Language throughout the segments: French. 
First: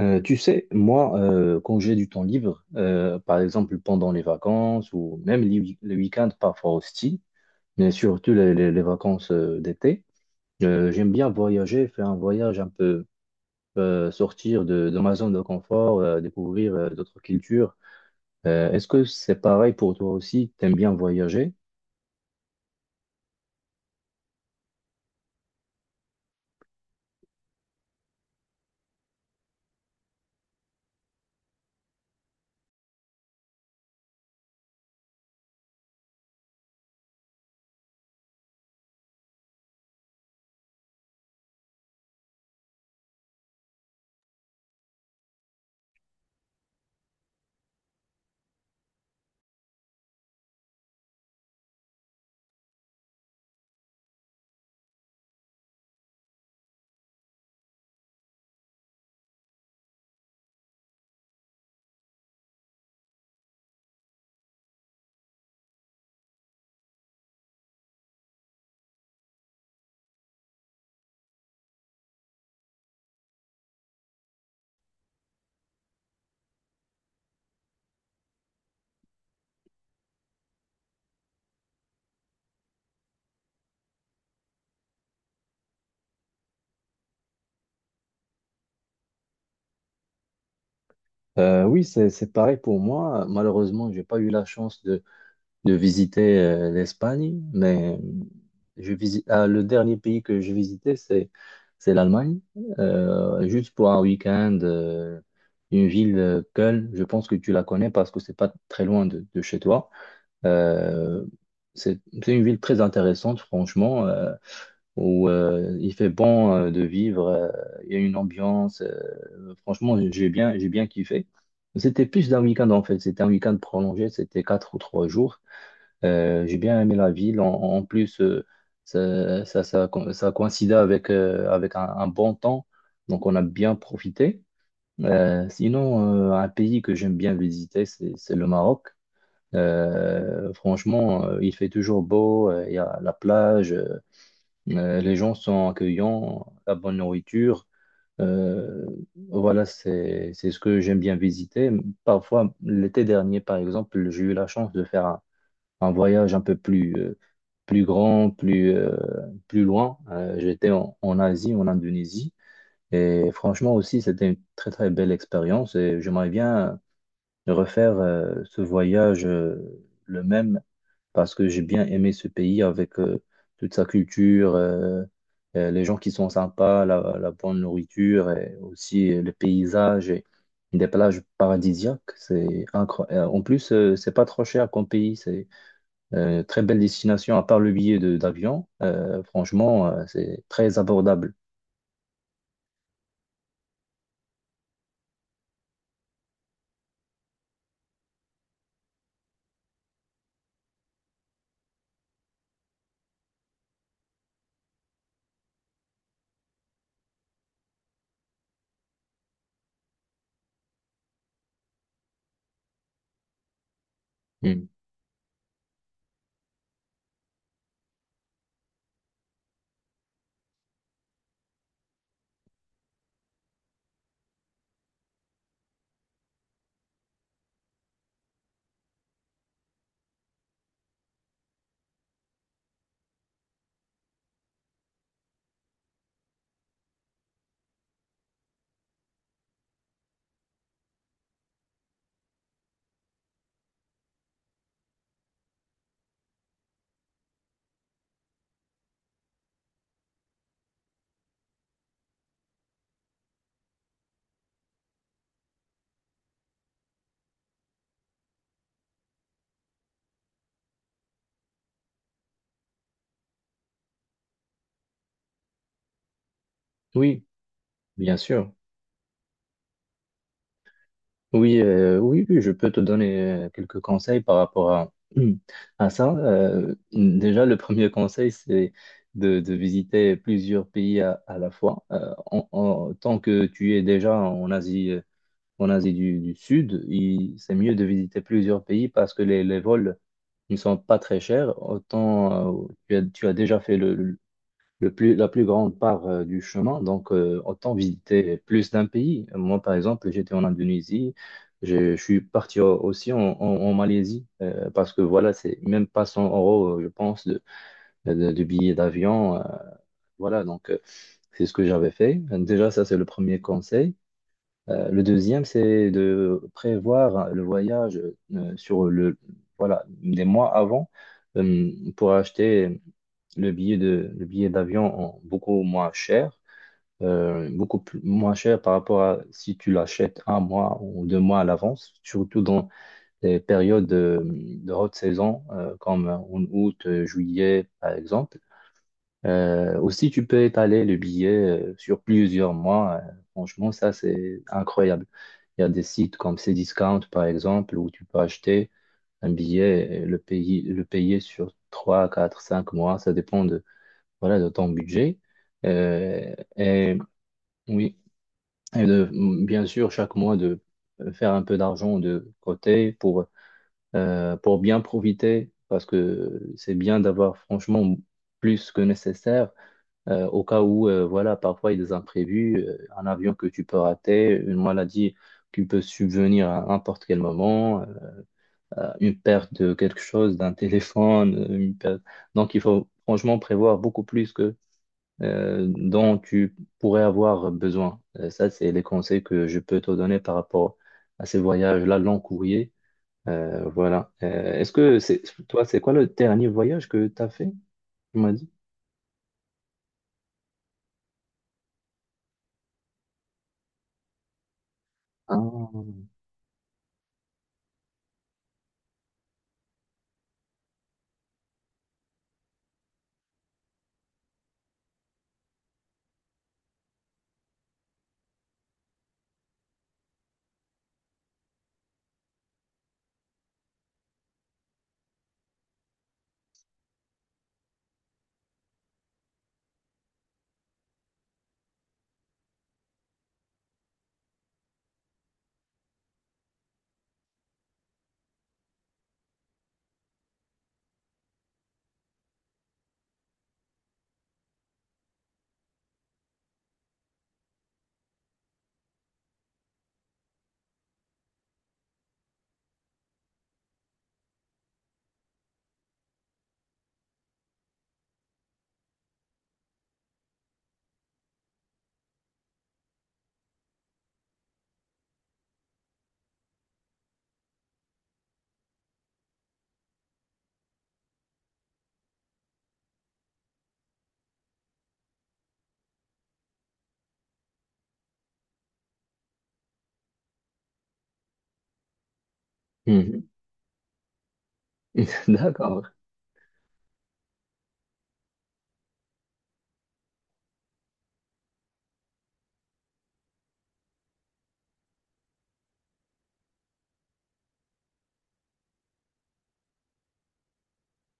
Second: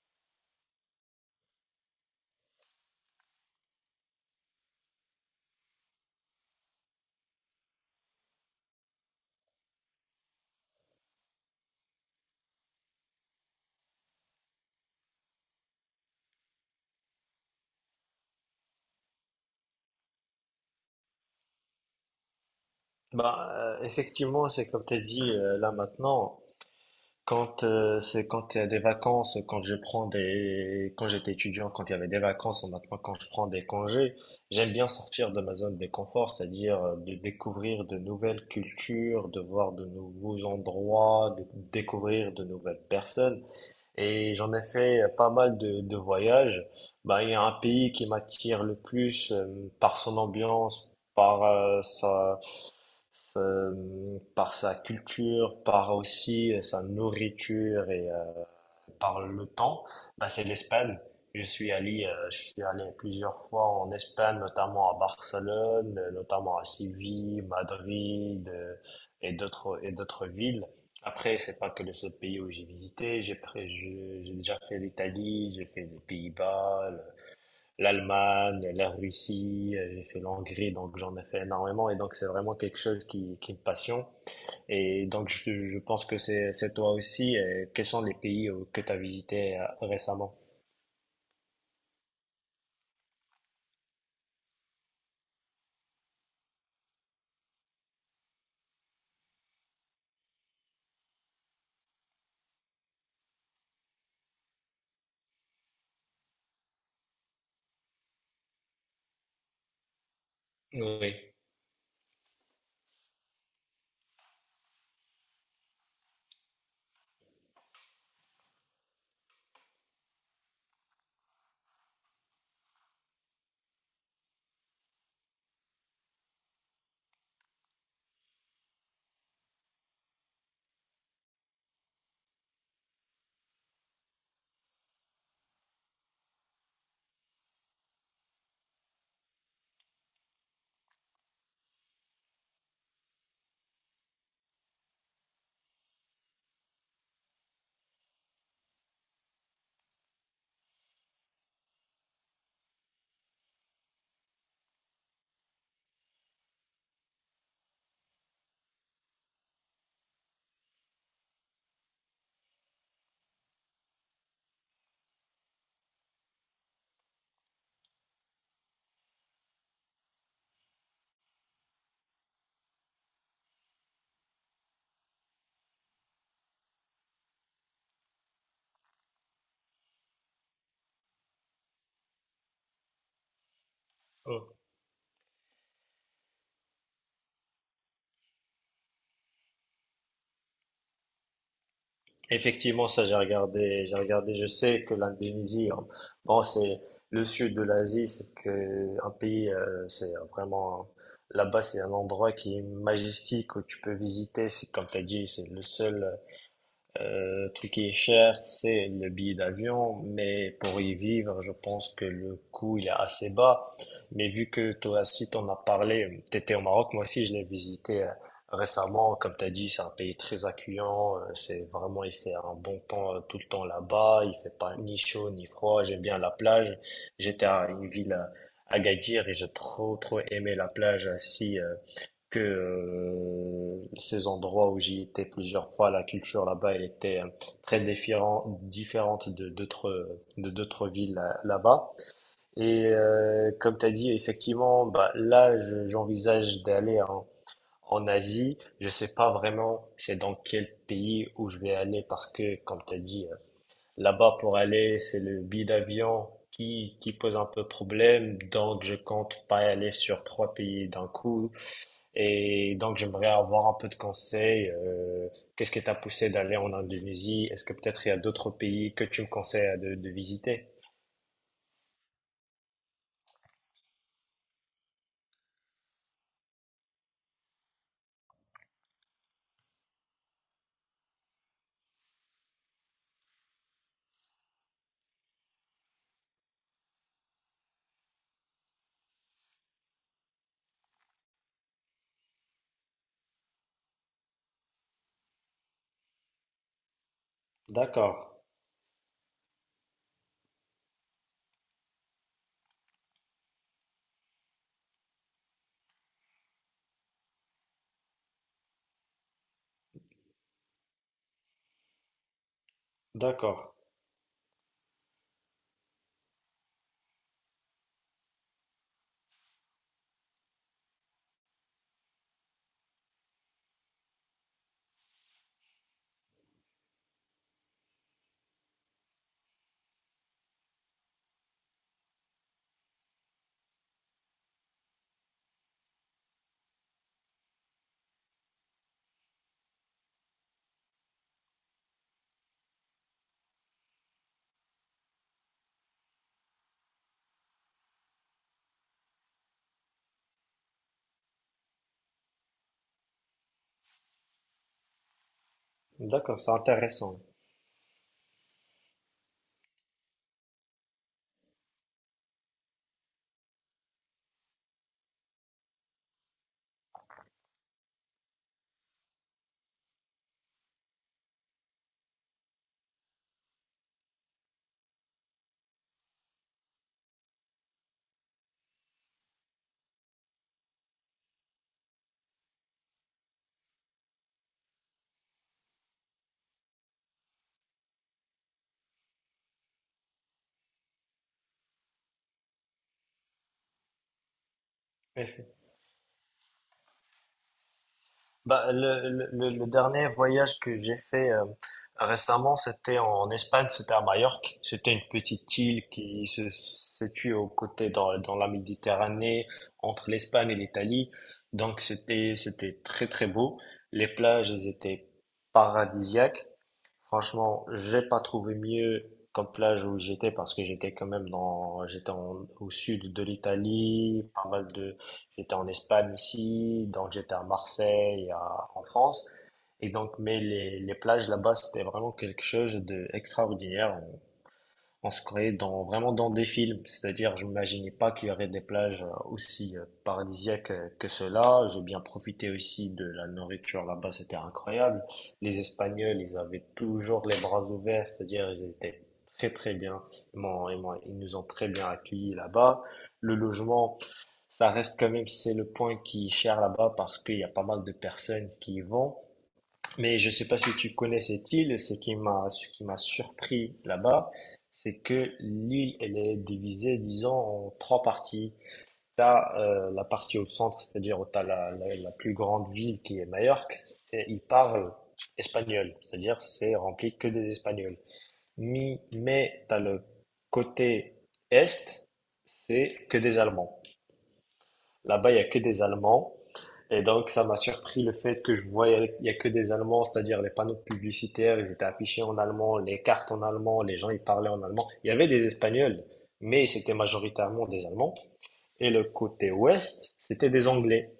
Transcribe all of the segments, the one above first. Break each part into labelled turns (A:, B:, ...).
A: Tu sais, moi, quand j'ai du temps libre, par exemple pendant les vacances ou même les week-ends parfois aussi, mais surtout les vacances d'été, j'aime bien voyager, faire un voyage un peu, sortir de ma zone de confort, découvrir d'autres cultures. Est-ce que c'est pareil pour toi aussi? T'aimes bien voyager?
B: Bah, effectivement, c'est comme tu as dit là maintenant. Quand c'est quand il y a des vacances, quand je prends des, quand j'étais étudiant, quand il y avait des vacances, ou maintenant quand je prends des congés, j'aime bien sortir de ma zone de confort, c'est-à-dire de découvrir de nouvelles cultures, de voir de nouveaux endroits, de découvrir de nouvelles personnes. Et j'en ai fait pas mal de voyages. Bah, il y a un pays qui m'attire le plus par son ambiance, par sa culture, par aussi sa nourriture et par le temps, bah, c'est l'Espagne. Je suis allé plusieurs fois en Espagne, notamment à Barcelone, notamment à Séville, Madrid, et d'autres villes. Après, c'est pas que le seul pays où j'ai visité. J'ai déjà fait l'Italie, j'ai fait les Pays-Bas, l'Allemagne, la Russie, j'ai fait l'Hongrie, donc j'en ai fait énormément et donc c'est vraiment quelque chose qui me passionne. Et donc je pense que c'est toi aussi. Quels sont les pays que tu as visités récemment?
A: Oui, c'est pareil pour moi. Malheureusement, j'ai pas eu la chance de visiter l'Espagne, mais ah, le dernier pays que je visitais, c'est l'Allemagne. Juste pour un week-end, une ville, Köln, je pense que tu la connais parce que c'est pas très loin de chez toi.
B: Oui.
A: Euh, c'est une ville très intéressante, franchement, où il fait bon de vivre, il y a une ambiance, franchement, j'ai bien kiffé. C'était plus d'un week-end en fait, c'était un week-end prolongé, c'était 4 ou 3 jours. J'ai bien aimé la ville. En plus, ça coïncidait avec un bon temps. Donc, on a bien profité. Sinon, un pays que j'aime bien visiter, c'est le Maroc. Franchement, il fait toujours beau. Il y a la plage. Les gens sont accueillants. La bonne nourriture. Euh, voilà, c'est ce que j'aime bien visiter. Parfois, l'été dernier, par exemple, j'ai eu la chance de faire un voyage un peu plus grand, plus loin. J'étais en Asie, en Indonésie. Et franchement aussi, c'était une très très belle expérience et j'aimerais bien refaire ce voyage le même parce que j'ai bien aimé ce pays avec toute sa culture, les gens qui sont sympas, la bonne nourriture et aussi le paysage et des plages paradisiaques. C'est incroyable. En plus, c'est pas trop
B: Mm.
A: cher comme pays. Très belle destination, à part le billet de d'avion. Franchement, c'est très abordable.
B: Effectivement, ça j'ai regardé, je sais que l'Indonésie, bon, c'est le sud de l'Asie, c'est que un pays, c'est vraiment là-bas, c'est un endroit qui est majestique où tu peux visiter. C'est comme tu as dit, c'est le seul truc qui est cher, c'est le billet d'avion, mais pour y vivre, je pense que le coût il est assez bas. Mais vu
A: Mm.
B: que toi aussi t'en as parlé, t'étais au Maroc, moi aussi je l'ai visité récemment. Comme t'as dit, c'est un pays très accueillant. C'est vraiment, il fait un bon temps tout le temps là-bas. Il fait pas ni chaud ni froid. J'aime bien la plage. J'étais à une ville à Agadir et j'ai trop trop aimé la plage. Assis que ces endroits où j'y étais plusieurs fois, la culture là-bas, elle était différente de d'autres villes là-bas. Et comme tu as dit, effectivement, bah, là, j'envisage d'aller en Asie. Je sais pas vraiment c'est dans quel pays où je vais aller parce que, comme tu as dit, là-bas pour aller, c'est le billet d'avion qui pose un peu problème. Donc, je compte pas aller sur trois pays d'un coup et donc, j'aimerais avoir un peu de conseils. Qu'est-ce qui t'a poussé d'aller en
A: Oui,
B: Indonésie? Est-ce que peut-être il y
A: bien
B: a d'autres
A: sûr.
B: pays que tu me conseilles de visiter?
A: Oui, oui, oui, je peux te donner quelques conseils par rapport à ça. Déjà, le premier conseil, c'est de visiter plusieurs pays à la fois. Tant que tu es déjà en Asie du Sud, c'est mieux de visiter plusieurs pays parce que les vols ne sont pas très chers. Autant tu as déjà fait la plus grande part du chemin. Donc, autant
B: D'accord,
A: visiter plus d'un pays. Moi, par exemple, j'étais en Indonésie. Je suis parti aussi en Malaisie parce que voilà, c'est même pas 100 euros, je pense, de billets d'avion. Voilà, donc c'est ce que j'avais fait. Déjà, ça, c'est le premier
B: d'accord,
A: conseil. Le deuxième, c'est de prévoir le voyage euh, sur le, voilà, des mois avant pour acheter le billet d'avion en beaucoup moins cher, beaucoup moins cher par rapport à si tu l'achètes un mois ou 2 mois à l'avance, surtout dans les périodes de haute saison comme en août, juillet, par exemple. Aussi, tu peux étaler le billet sur plusieurs mois. Franchement, ça, c'est incroyable. Il y a des sites comme Cdiscount, par exemple, où tu peux acheter un billet et le payer sur 3, 4, 5 mois. Ça dépend voilà, de ton budget.
B: d'accord, c'est
A: Et
B: intéressant.
A: oui, et de, bien sûr, chaque mois, de faire un peu d'argent de côté pour bien profiter, parce que c'est bien d'avoir franchement plus que nécessaire au cas où, voilà, parfois il y a des imprévus, un avion que tu peux rater, une maladie qui peut subvenir à n'importe quel moment, une perte de quelque chose, d'un téléphone. Donc il faut franchement prévoir beaucoup plus que dont tu pourrais avoir besoin. Ça, c'est les conseils que je peux te donner par rapport à ces voyages-là, long courrier. Voilà. Est-ce que c'est toi, C'est quoi le dernier voyage que tu as fait? Tu m'as dit.
B: Bah, le dernier voyage que j'ai fait récemment, c'était en Espagne, c'était à Majorque. C'était une petite île
A: Ah.
B: qui se situe aux côtés dans la Méditerranée, entre l'Espagne et l'Italie. Donc c'était très très beau. Les plages, elles étaient paradisiaques. Franchement, j'ai pas trouvé mieux comme plage où j'étais parce que j'étais quand même au sud de l'Italie, pas mal de, j'étais en Espagne ici, donc j'étais à Marseille, en France. Et donc, mais les plages là-bas, c'était vraiment quelque chose d'extraordinaire. On se croyait vraiment dans des films, c'est-à-dire je m'imaginais pas qu'il y aurait des plages aussi paradisiaques que cela. J'ai bien profité aussi de la nourriture là-bas, c'était incroyable. Les Espagnols, ils avaient toujours les bras ouverts, c'est-à-dire ils étaient très très bien. Ils nous ont très bien accueillis là-bas. Le logement, ça reste quand même, c'est le point qui est cher là-bas parce qu'il y a pas mal de personnes qui y vont. Mais je ne sais pas si tu connais cette île, ce qui m'a surpris là-bas, c'est que l'île, elle est divisée, disons, en trois parties. Tu as la partie au centre, c'est-à-dire où tu as la plus grande ville qui est Majorque, et ils parlent espagnol, c'est-à-dire c'est rempli que des Espagnols. Mais tu as le côté est, c'est que
A: Mhm.
B: des Allemands. Là-bas, il y a que des
A: D'accord.
B: Allemands. Et donc, ça m'a surpris le fait que je voyais, il y a que des Allemands, c'est-à-dire les panneaux publicitaires, ils étaient affichés en allemand, les cartes en allemand, les gens, ils parlaient en allemand. Il y avait des Espagnols, mais c'était majoritairement des Allemands. Et le côté ouest, c'était des Anglais.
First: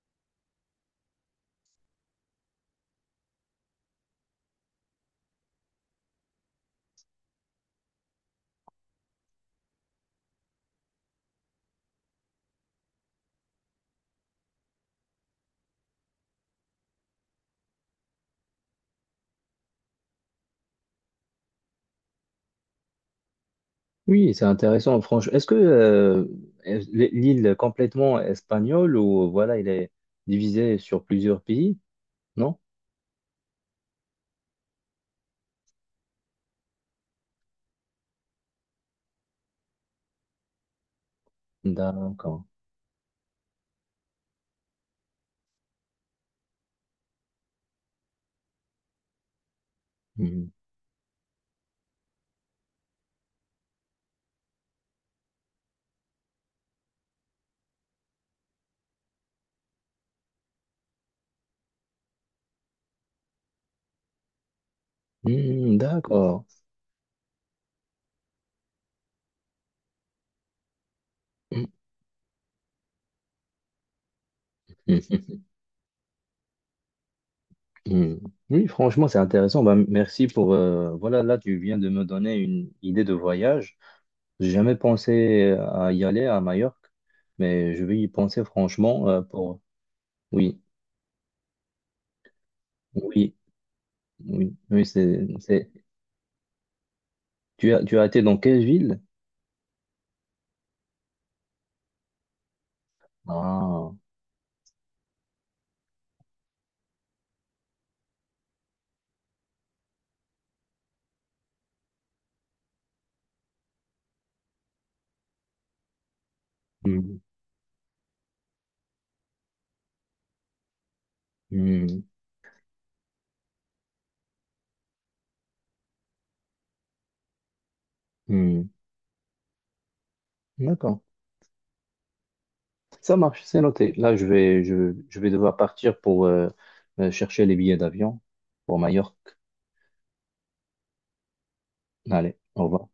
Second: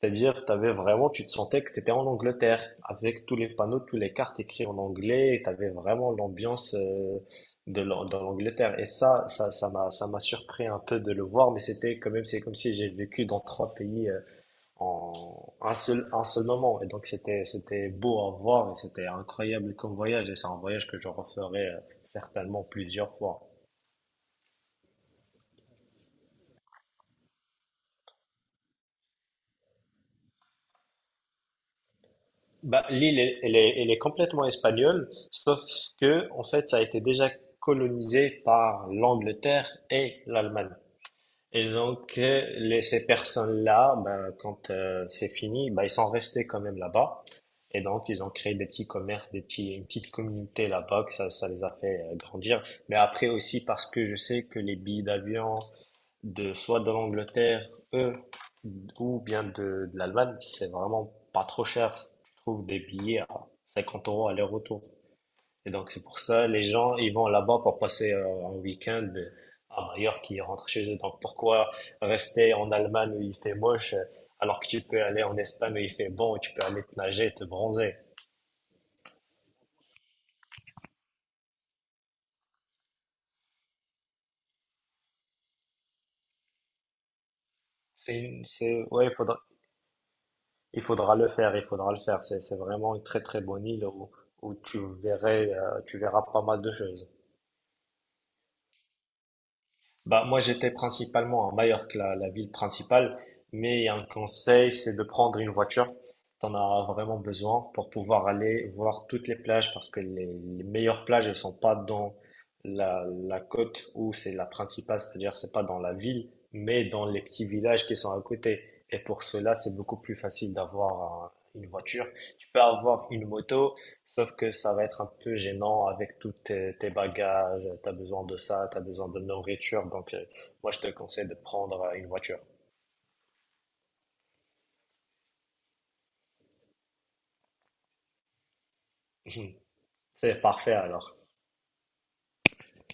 B: C'est-à-dire, t'avais vraiment, tu te sentais que tu étais en Angleterre, avec tous les panneaux, toutes les cartes écrites en anglais, et tu avais vraiment l'ambiance dans l'Angleterre. Et ça m'a surpris un peu de le voir, mais c'était quand même, c'est comme si j'ai vécu dans trois pays en un seul moment. Et donc, c'était beau à voir, et c'était incroyable comme voyage, et c'est un voyage que je referai certainement plusieurs fois.
A: Oui, c'est intéressant. Franchement, est-ce que est- l'île est complètement espagnole ou voilà, il est divisé sur plusieurs pays? Non?
B: Bah, l'île, elle est complètement espagnole, sauf que, en fait, ça a été déjà colonisé par l'Angleterre et l'Allemagne. Et donc,
A: D'accord.
B: ces personnes-là, ben, quand c'est fini, ben, ils sont restés quand même là-bas. Et donc, ils ont créé des petits commerces, des petits, une petite
A: Hmm.
B: communauté là-bas, que ça les a fait grandir. Mais après aussi, parce que je sais que les billets d'avion, de soit de l'Angleterre, eux, ou bien de l'Allemagne, c'est vraiment pas trop cher. Tu trouves des billets à 50 euros aller-retour. Et
A: Hmm,
B: donc, c'est pour
A: d'accord.
B: ça, les gens, ils vont là-bas pour passer un week-end à Majorque, ils rentrent chez eux. Donc,
A: Hmm,
B: pourquoi rester en Allemagne où il fait moche, alors que tu peux aller
A: hmm,
B: en Espagne où il fait bon, et tu peux aller te nager, te bronzer.
A: hmm, hmm. Oui, franchement, c'est intéressant. Ben, merci pour voilà, là, tu viens de me donner une idée de voyage. J'ai jamais pensé à y aller à Majorque, mais je vais y penser franchement
B: Ouais, il faudra,
A: pour. Oui,
B: il faudra il faudra le faire. C'est vraiment une très,
A: oui,
B: très bonne île où, où
A: oui, oui,
B: tu verras pas mal de choses.
A: Tu as été dans quelle ville?
B: Bah, moi, j'étais principalement à Majorque, la ville principale, mais
A: Ah.
B: un conseil, c'est de prendre une voiture. Tu en as vraiment besoin pour pouvoir aller voir toutes les plages parce que les meilleures plages, elles sont pas dans la côte où c'est la principale, c'est-à-dire c'est pas dans la ville, mais dans
A: Mmh.
B: les petits villages qui sont à côté. Et pour cela, c'est beaucoup plus facile une
A: Hmm,
B: voiture. Tu peux avoir une moto, sauf que ça va être un peu gênant avec tous tes bagages, t'as besoin de ça,
A: hmm.
B: t'as besoin de nourriture, donc moi je te
A: D'accord.
B: conseille de prendre une voiture.
A: Ça marche, c'est noté. Là, je vais devoir partir pour chercher les billets d'avion pour Majorque.
B: C'est parfait alors.
A: Allez, au revoir.